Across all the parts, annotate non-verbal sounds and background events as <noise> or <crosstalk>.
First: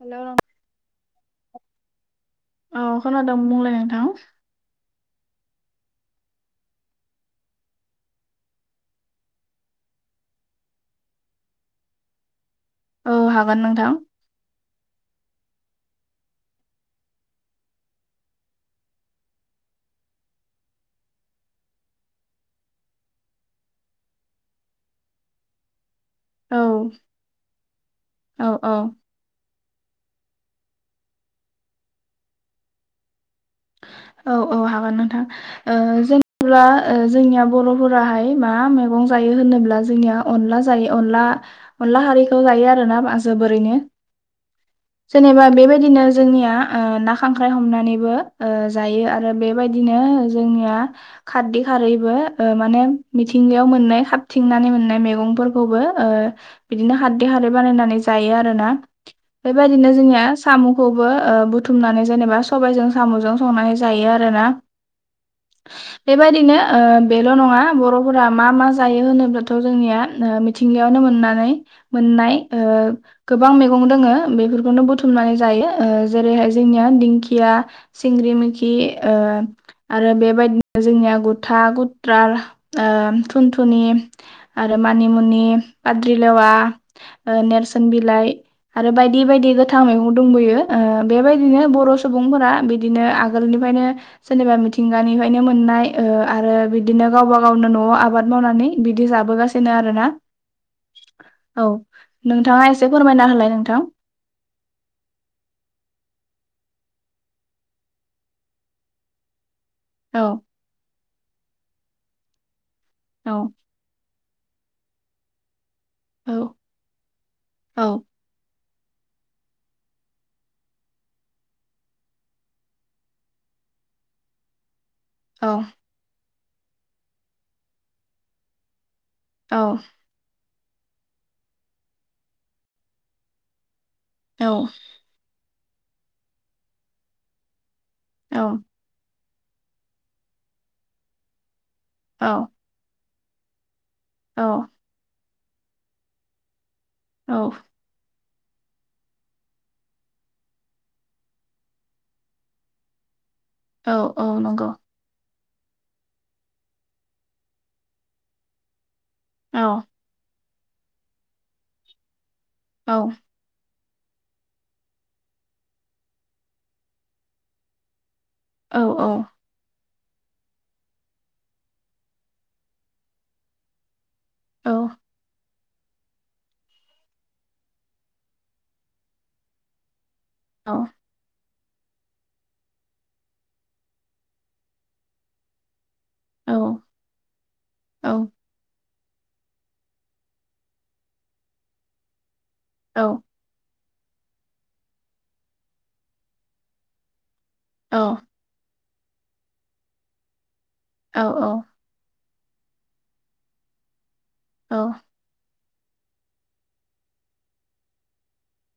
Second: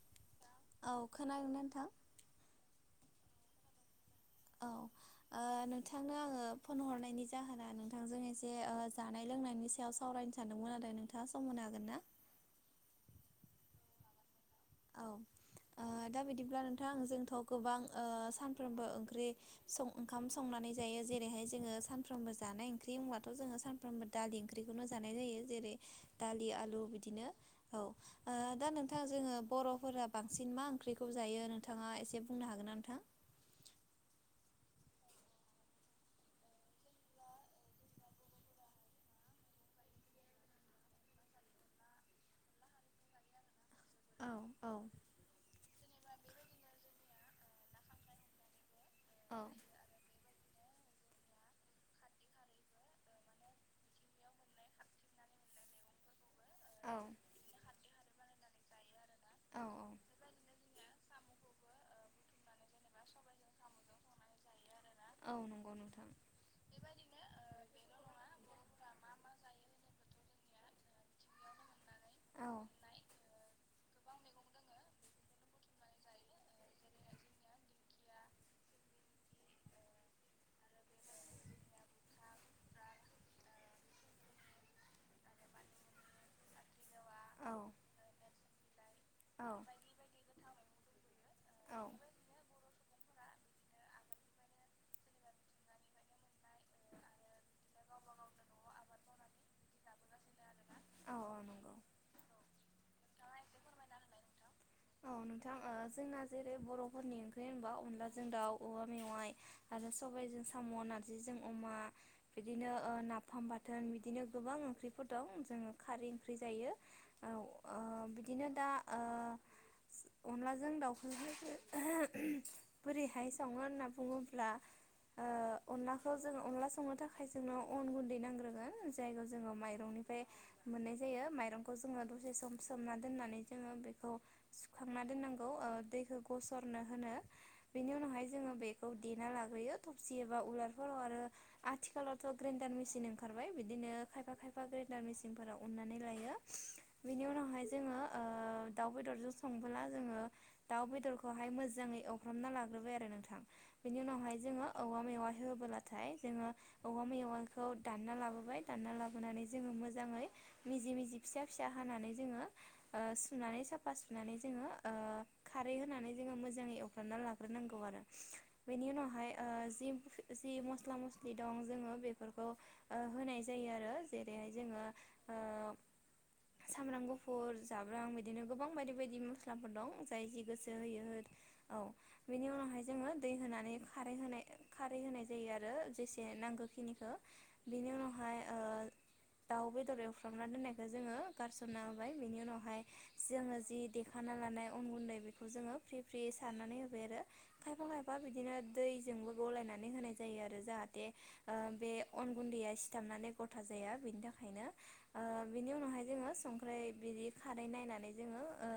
हेल' औ खोनादोंना नोंथां औ खोनादों बुंलाय नोंथां औ <inaudible> ओ नोंथांनो आङो फन हरनायनि जाहोना नोंथांजों एसे ओ जानाय लोंनायनि सायाव सावरायनो सानो दोंमोन आरो नोंथाङा सम होनो हागोन ना? औ हागोन नोंथां। औ ओ दा बिदिब्ला नोंथां जोंथ' गोबां ओ सानफ्रोमबो ओंख्रि सं ओंखाम संनानै जायो जेरैहाय जोङो सानफ्रामबो जानाय ओंख्रि होनब्लाथ' जोङो सानफ्रामबो दालि ओंख्रिखौनो जानाय जायो जेरै दालि औ आलु बिदिनो औ ओ औ दा औ नोंथां जोङो बर'फोरा बांसिन मा ओंख्रिखौ जायो नोंथाङा एसे बुंनो हागोन ना नोंथां? औ औ हागोन नोंथां ओ जेनेब्ला ओ जोंनिया बर'फोराहाय मा मैगं जायो? होनोब्ला जोंनिया अनला जायो अनला अनला खारैखौ जायो आरो ना जोबोरैनो। औ औ जेनेबा बेबायदिनो जोंनिया ओ ना खांख्राइ हमनानैबो ओ जायो आरो औ बेबायदिनो जोंनिया खारदै खारैबो ओ माने मिथिंगायाव मोननाय खाथिंनानै मोननाय मेगं फोरखौबो ओ औ बिदिनो खारदै खारै बानायनानै जायो आरोना। औ बेबायदिनो जोंनिया साम'खौबो ओ बुथुमनानै जेनेबा सबायजों साम'जों जायो आरोना।। औ नंगौ नोंथां बेबायदिनो ओ बेल' नङा बर'फोरा मा मा जायो होनोब्लाथ' जोंनिया ओ मिथिंगायावनो मोननानै मोननाय औ ओ गोबां मैगं दोङो बेफोरखौनो बुथुमनानै जायो जेरैहाय जोंनि दिंखिया। सिंग्रि मिखि ओ आरो बेबायदिनो जोंनिया गुथा गुथ्रा ओ ओ थुनथुनि आरो मानिमुनि बाद्रिलेवा ओ औ नेरसोन बिलाइ आरो बायदि औ बायदि गोथां मैगं दंबोयो ओ बेबायदिनो बर' सुबुंफोरा बिब आगोलनिफ्रायनो जेनेबा मिथिंगानिफ्रायनो मोननाय ओ आरो बिदिनो गाव बा गा गावनो न'आव आबाद मावनानै बिदि जाबोगासिनो आरोना। औ औ नंगौ नोंथाङा एसे फोरमायना होलाय नोंथां। औ नोंथां ओ जोंना जे बे बर'फोरनि ओंख्रि होनबा अनलाजों दाउ अमा मेवाइ आरो औ सबाइजों साम' नार जिजों अमा बिदिनो ओ औ नाफाम बाथोन बिदिनो गोबां ओंख्रिफोर दं जोङो खारै औ ओंख्रि जायो ओ ओ औ बिदिनो दा ओ <inaudible> <unintelligible> अनलाजों दाउखौहाय बोरैहाय सङो होनना बुङोब्ला औ। ओ अनलाखौ जोङो अनला संनो थाखाय जोंनो अन गुन्दै नांग्रोगोन जायखौ जोङो औ माइरंनिफ्राय मोननाय जायो माइरंखौ जोङो दसे सम सोमना दोननानै जोङो बेखौ औ सुखांना दोननांगौ। गौ ओ दैखौ गसरनो होनो बिनि उनावहाय औ जोङो बेखौ देना ला यो थबसि एबा उलारफोराव आरो आथिखालावथ' औ ग्रेण्डार मेसिन ओंखारबाय बिदिनो खायफा खायफा ग्रेण्डार मेसिनफोराव उननानै लायो बिनि औ उनावहाय जोङो ओ <inaudible> दाउ बेदरजों संबोला जोङो दाउ बेदरखौहाय मोजाङै एवफ्रामना लाग्रोबाय आरो नोंथां। औ बेनि औ उनावहाय जोङो नंगौ औवा मेवा होबोलाथाय जोङो औवा मेवाइखौ दानना लाबोबाय दानना लाबोनानै औ जोङो मोजाङै मिजि मिजि फिसा फिसा हानानै जोङो औ ओ सुनानै साफ साफा सुनानै जोङो खारै होनानै जोङो मोजाङै एवफ्रामना लाग्रोनांगौ आरो। औ बेनि उनावहाय ओ जि जि मस्ला मस्लि दं जोङो बेफोरखौ ओ होनाय जायो आरो जेरैहाय औ जोङो ओ सामब्राम गुफुर जाब्रां बिदिनो गोबां बायदि बायदि मस्लाफोर दं। जाय जि गोसो औ होयो हो औ बेनि उनावहाय जोङो दै होनानै खारै होनाय खारै होनाय जायो आरो जेसे जे औ नांगौखिनिखौ बेनि उनावहाय ओ दाउ बेदर एवफ्रामना दोननायखौ जोङो गारसनना होबाय बेनि उनावहाय औ जोङो जि खखाना लानाय अन गुन्दै बेखौ जोङो फ्रि फ्रि सारनानै होबाय आरो खायफा खायफा बिदिनो दैजोंबो गलायनानै होनाय जायो आरो ओ औ जाहाथे बे अन गुन्दैया सिथाबनानै गथा जाया बेनि थाखाय औ। बिनि उनावहाय जोङो संख्र्रि बिदि खारै नायनानै जोङो ओ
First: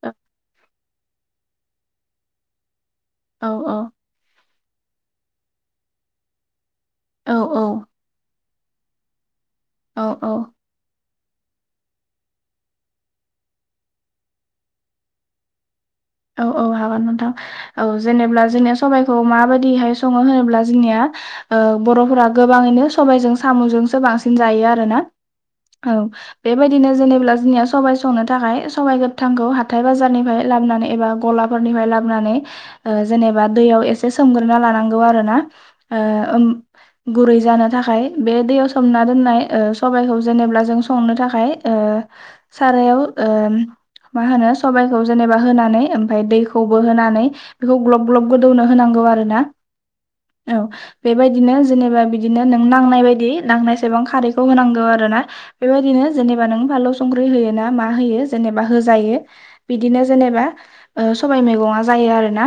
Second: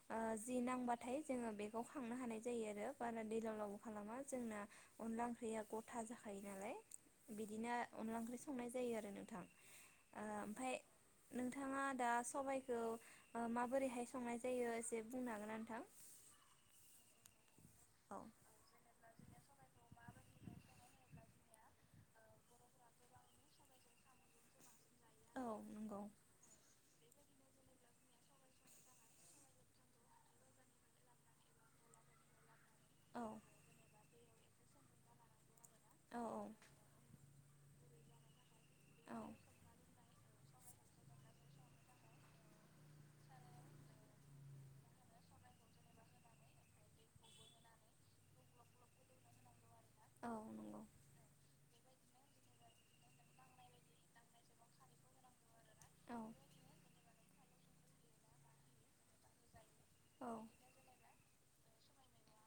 औ ओ जि नांबा नाथाय जोङो बेगाव खांनो हानाय जायो आरो बारा औ दैलाव लबो खालामा जोंना अनला ओंख्रिया गथा जाखायो नालाय औ बिदिनो अनला ओंख्रि संनाय जायो आरो नोंथां। औ ओ औ ओमफाय नोंथाङा दा सबाइखौ माबोरैहाय संनाय जायो एसे बुंनो हागोन न नोंथां औ औ हागा मोनथां औ जेनेबा जोंनिया सब म बायदिाय सो होनोब्ला जोंनि बर'फोरा गोबाङैनो स सो ज औ नंगौ दिनै जेनेबब्ला जोंनिया सबबाय संनो थाखाय सबाइ गोथांखौ हाथाय बाजारनिफ्राय लाबोनानै एबा गलाफोरनिफ्राय लाबोनानै औ जेनेबा दैयाव एसे सोमग्रोना लानांगौ आरो ना औ आ गुरै ज थाखाय बे दैयाव सोमना दोननाय सबबायखौ जेनेबा जों संनो थाखाय सारायाव मा होनो सबाइखौ जेनेबा होनानै ओमफ्राय दैखौबो होनानै बेखौ ग्लब ग्लब गोदौनो होनांगौ आरोोना औ बेबायदिनो जेनेबा बिदिनो नों नांनाय बायदि नांनायसेबां खारैखौ होनांगौ आरो ना बेबायदिनो औ जेनेबा नों फानलु संख्रि होयो ना मा होयो जेनेबा होजायो बिदिनो औ जेनेबा सबाय मैगङा जायो आरो ना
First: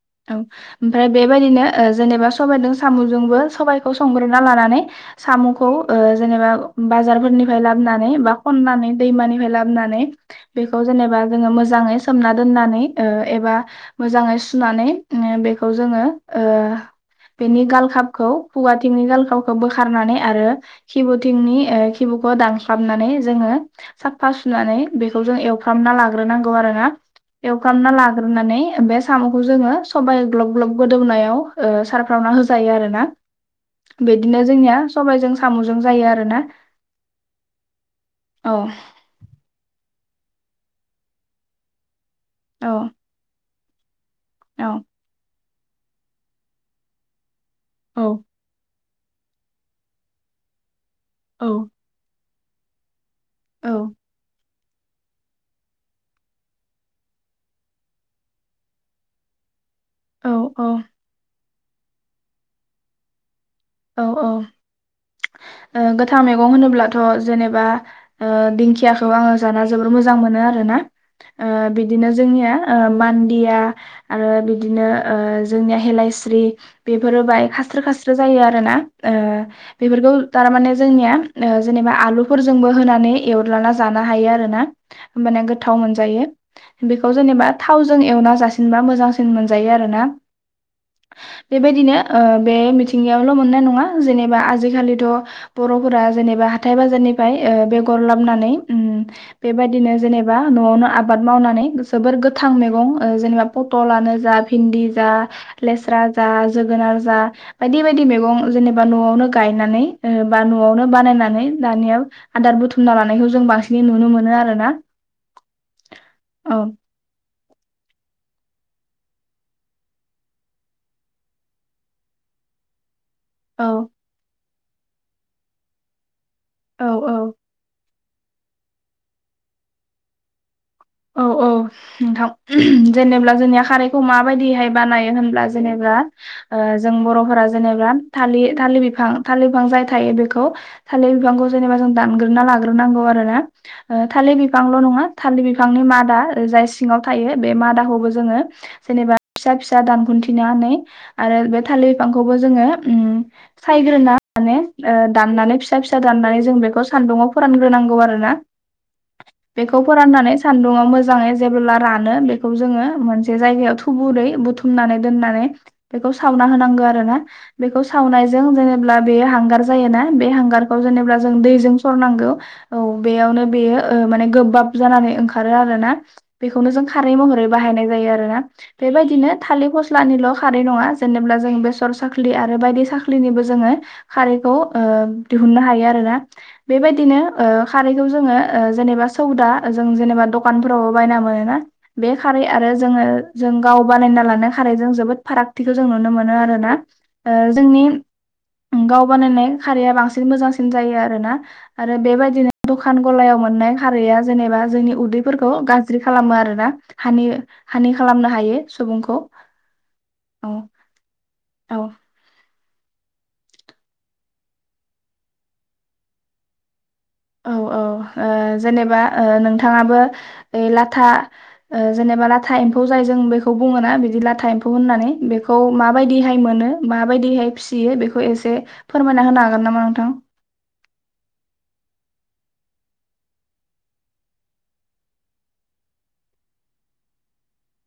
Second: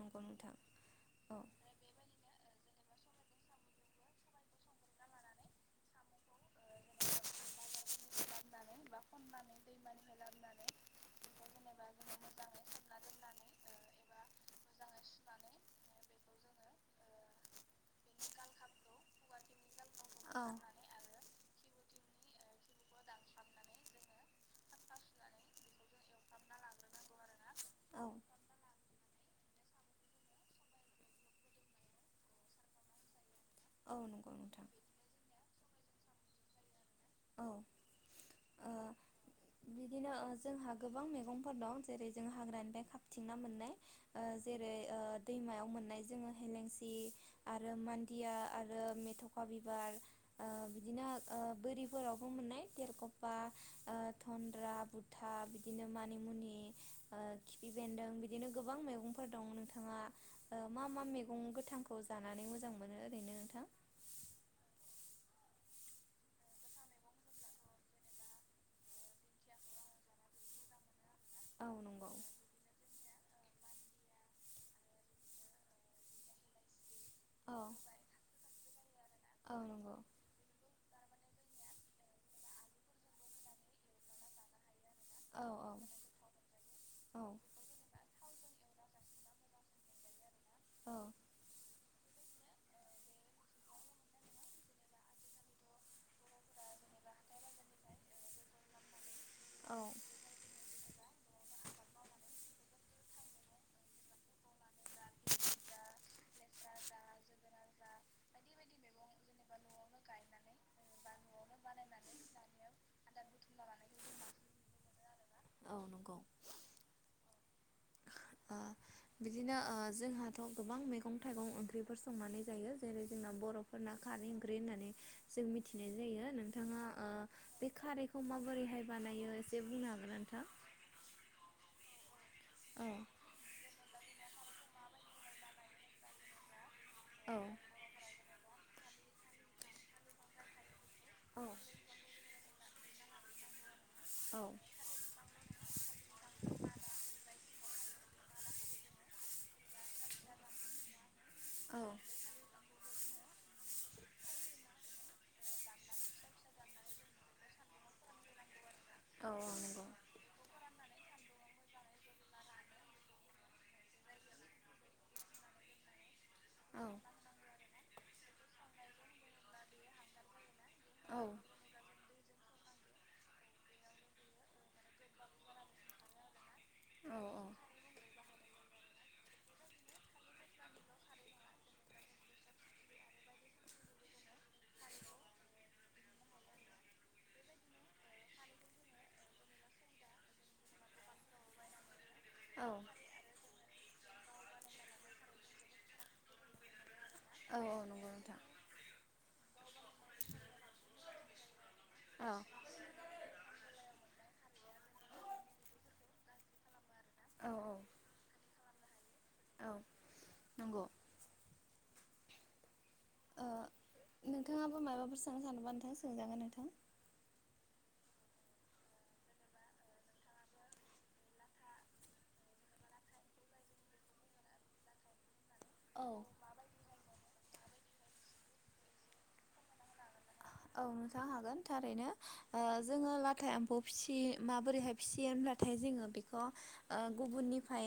नंगौ औ नोंथां ओमफ्राय औ बेबायदिनो जेनेबा सबायदों सामुजोंबो सबायखौ संग्रोना लानानै सामुखो ओ जेनेबा <unintelligible> नानै बा खननानै दैमानिफाय लाबनानै बेखौ जनेबा जोङो <unintelligible> मोजाङै सोमना दोननानै एबा ओ मोजाङै सुनानै बेखौ जोङो ओ बेनि गालखाबखौ फुवाथिंनि गालखाबखौ बोखारनानै औ आरो खिबुथिंनि <unintelligible> दाननानै जोङो साफा सुनानै बेखौ जों एवफ्रामना लाग्रोन <unintelligible> खौ जोङो औ सबबाय ग्लब ग्लब गोदौनायाव सारफ्रावना होजायो आरो ना। औ नंगौ बिदिनो नोंथां। जोंनिया सबायाइजों साम'जों जायो आरोना। <unintelligible> औ। ओ औ <inaudible> औ। जेरै औ <inaudible> औ <inaudible> औ। ओ <unintelligible> नोंथाङा मा मा मैगं गोथांखौ औ जानानै मोजां मोनो ओरैनो नोंथां औ औ। गोथां मैगं होनोब्लाथ' जेनेबा दिंखियाखौ आङो जाना जोबोर मोजां मोनो आर ना ओ औ बिदिनो नंगौ जोंनिया ओ मान <unintelligible> औ आरो ना ओ औ नंगौ। बेफोरखौ थारमाने जोंनिया ओ जेनेबा आलुफोरजोंबो होनानै एवलना जानो हायो आरो ना। होमबाने औ गोथाव मोनजायो बेखौ औ। औ जेनेबा थावजों एवना जासिनबा मोजां जों मोनजायो आरोना बेबायदिनो ओ बे मिथिंगायाव मोननाय नङा जेनेबा आजिखालिथ बर'फोरा हाथाय बाजारनिफ्राय अ बेगर लाबो नानै ओम औ। बेबादिनो जेनोबा नलावनो आबाद मावनानै जोबोर गोथां मैगं जेनेबा पथलानो जा भिन्दि जा लेस्रा जा जोगोनार जा बायदि बेबायदि मैगं जेनेबा न'आवनो गायनानै ओ बा न'आवनो बानायनानै नि दानिया आदार बुथुमना लानायखौ जों बांसिनै नुनो मोनो आरोना औ नंगौ। औ अ बिदिनो अ जोंहाथ' गोबां मैगं थाइगं ओंख्रिफोर संनानै जायो जेरै जोंना औ बर'फोरना खारै ओंख्रि होननानै जों मिथिनाय जायो नोंथाङा औ अ औ बे खारैखौ माबोरैहाय बानायो एसे बुंनो हागोन नोंथां औ औ नोंथां औ जेनेबा जोंनिया खारैखौ मा बायदिहाय बानायो होनब्ला जेबा अ जों औ बर'फोरा जेनेबा थालि थालिबिफां बिफां थालिर बिफां जाय थायो बेखौ थालिर औ बिफांखौ जेनेबा जों दानग्रोना लाग्रोनांगौ आरो ना थालिर औ बिफांल' नङा थालिर बिफां बिफांनि मादा जाय सिङाव थायो बे मादाखौबो जोङो जेनेबा फिसा फिसा दानखुन्थिना नै आरो बे थालिर बिफांखौबो जोङो ओम सायग्रोना माने अ दाननानै फिसा फिसा दाननानै जों बेखौ सान्दुङाव फोरानग्रोनांगौ आरो ना औ बेखौ नंगौ फोराननानै सान्दुङाव मोजाङै जेबोब्ला रानो बेखौ जोङो मोनसे जायगायाव थुबुरै बुथुमनानै दोननानै बेखौस सावना होनांगौ औ आरो ना बेखौ सावनायजों जेनेब्ला बेयो हांगार जायोना बे हांगार खौ जेनेबा औ जों दैजों सरनांगौ औ बेयावनो बेयो माने गोबाब जानानै खारो आरोना बेखौनो जों खारै महरै बाहायनाय जायो आरोना बेबायदिनो थालिर फस्लानिल' खारै नङा जेनेबा जों बेसर साख्लि आरो बायदि साख्लिनिबो जोङो खारै खौ अ दिहोननो हायो आरोना बेबायदिनो अ खारैखौ जोङो जेनेबा सौदा जा जों जेनैबा दकानफोरावबो बायना मोनो ना बे खारै औ आरो जोङो जों गाव बानायना लानाय खारै जों जोबोद फारागथिखौ जों नुनो मोनो आरोना औ जोंनि नंगौ नोंथां गाव बानायनाय खारिया बांसिन मोजांसिन जायो आरोना आरो औ बेबायदिनो दखान गलायाव मोननाय खारैया जेनेबा जोंनि उदै गाज्रि खालामो आरोना हानि औ औ हानि खालामनो हायो सुबुंखौ औ औ नंगौ औ अ नोंथाङाबो माबाफोर सनो सानोबा नोंथां सोंजागोन नोंथां औ अ जेनेबा नोंथाङाबो लाथा जेबा लाथा खौ जाय जों बेखौ बुङो ना बिदि लाथा एमफौ होननानै खौ औ माबायदिहाय मोनो माबायदिहाय फिसियो बेखौ एसे फोरमायना होनो हागोन नामा नोंथां औ नोंथां हागोन थारैनो अ जोङो लाथाय एम्फौ फिसि माबोरैहाय फिसियो थाय जोङो बेखौ गुबुननिफ्राय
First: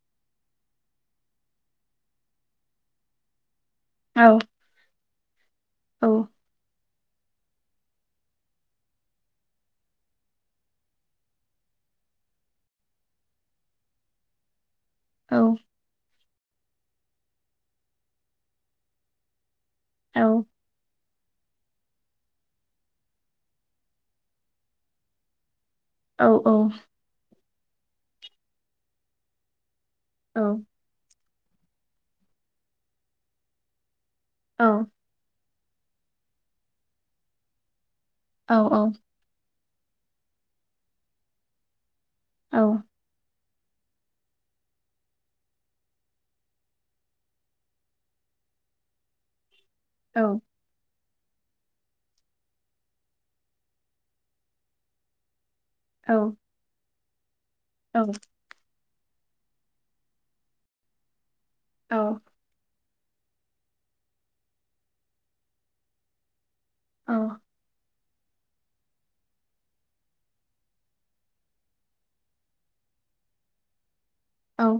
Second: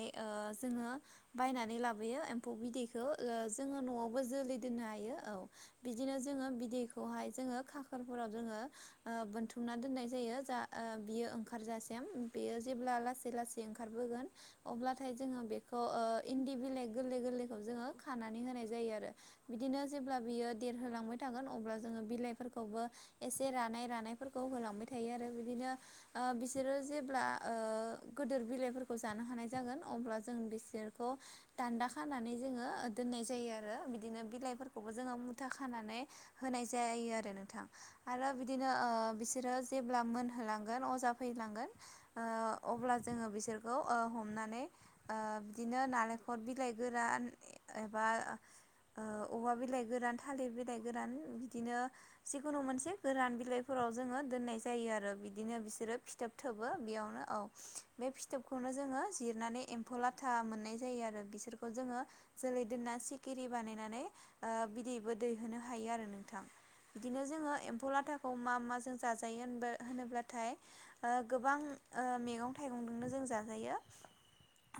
जोङो बायनानै लाबोयो एमफौखौ बिदैखौ अ जोङो न'आवबो औ जोलै दोननो हायो औ औ बिदिनो जोङो बिदैखौ जोङो खाखोरफोराव जोङो बोनथुमना दोननाय जायो जा आ बियो ओंखारजासिम बेयो जेब्ला लासै लासै ओंखारबोगोन अब्लाथाय औ जोङो बेखौ अ इन्दि बिलइ गोरलै गोरलैखौ जोङो खानानै होनाय जायो आरो बिदिनो जेब्ला औ बियो देरहोलांबाय थागोन अब्ला जोङो बिलाइफोरखौबो एसे रानाय रानायफोरखौ होलांबाय थायो आरो बिदिनो अ औ बिसोरो जेब्ला अ गोदोर बिलाइफोरखौ जानो हानाय जागोन अब्ला जों औ बिसोरखौ दान्दा खानानै जोङो दोननाय जायो आरो बिद बिदिनो बिलाइफोरखौबो जोङो मुथा खानानै होनाय जायो आरो नोंथां आरो औ बिदिनो अ बिसोरो जेब्ला मोनहोलांगोन अजा फैलांगोन अ औ अब्ला जोङो बिसोर <inaudible> आ बिदिनो नारेखल बिलाइ गोरान एबा ओ औवा बिलाइ गोरान औ थालिर बिलाय गोरान बिदिनो जिकुनु मोनसे गोरान बिलाइफोराव जोङो दोननाय जायो आरो बिदि बिदिनो बिसोरो फिथोब औ थोबो बेयावनो औ औ बे औ फिथोबखौनो जोङो जिरनानै एम्फौ लाथा मोननाय जायो आरो बिसोरखौ जोङो जोलै दोनना सिखिरि बानायनानै‌ ओ बिदैबो दैहोनो हायो आरो नोंथां बिदिनो जोङो एम्फौ लाथाख खौ मा मा जों जाजायो होनबो होनोब्लाथाय ओ गोबां ओ मेगं थाइगं दोंनो जोङो जाजायो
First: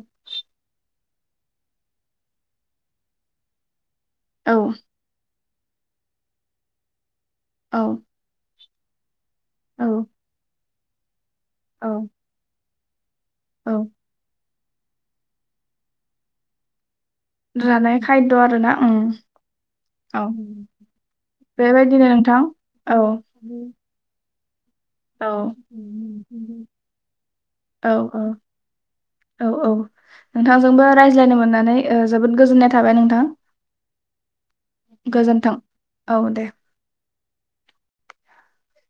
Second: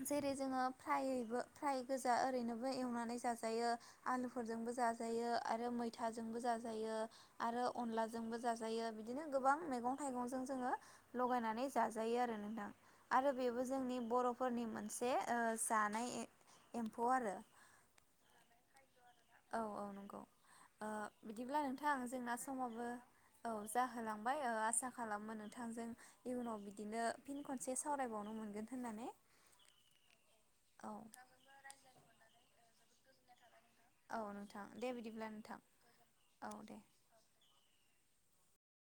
जेरै जोङो फ्रायबो फ्राय गोजा ओरैनोबो एवनानै जाजायो आलुफोरजोंबो जाजायो आरो मैथाजोंबो जाजायो आरो औ अनलाजोंबो जाजायो जाजायो बिदिनो गोबां औ मेगं थाइगंजों जोङो लगायनानै जाजायो आरो नोंथां आरो बेबो औ जोंनि बर'फोरनि मोनसे ओ जानाय एम जानाय खायद' आर ना उम औ नंगौ औ ओ बिदिब्ला बेबायदिनो नोंथां औ उमफ्राय ओ आसा औ खालामो नोंथांजों इयुनाव बिदिनो फिन खनसे औ सावरायबावनो मोनगोन होननानै औ औ औ नोंथांजोंबो रायज्लायनो मोननानै ओ जोबोद गोजोननाय थाबाय नोंथां औ नोंथां दे बिदिब्ला गोजोन्थों नोंथां औ दे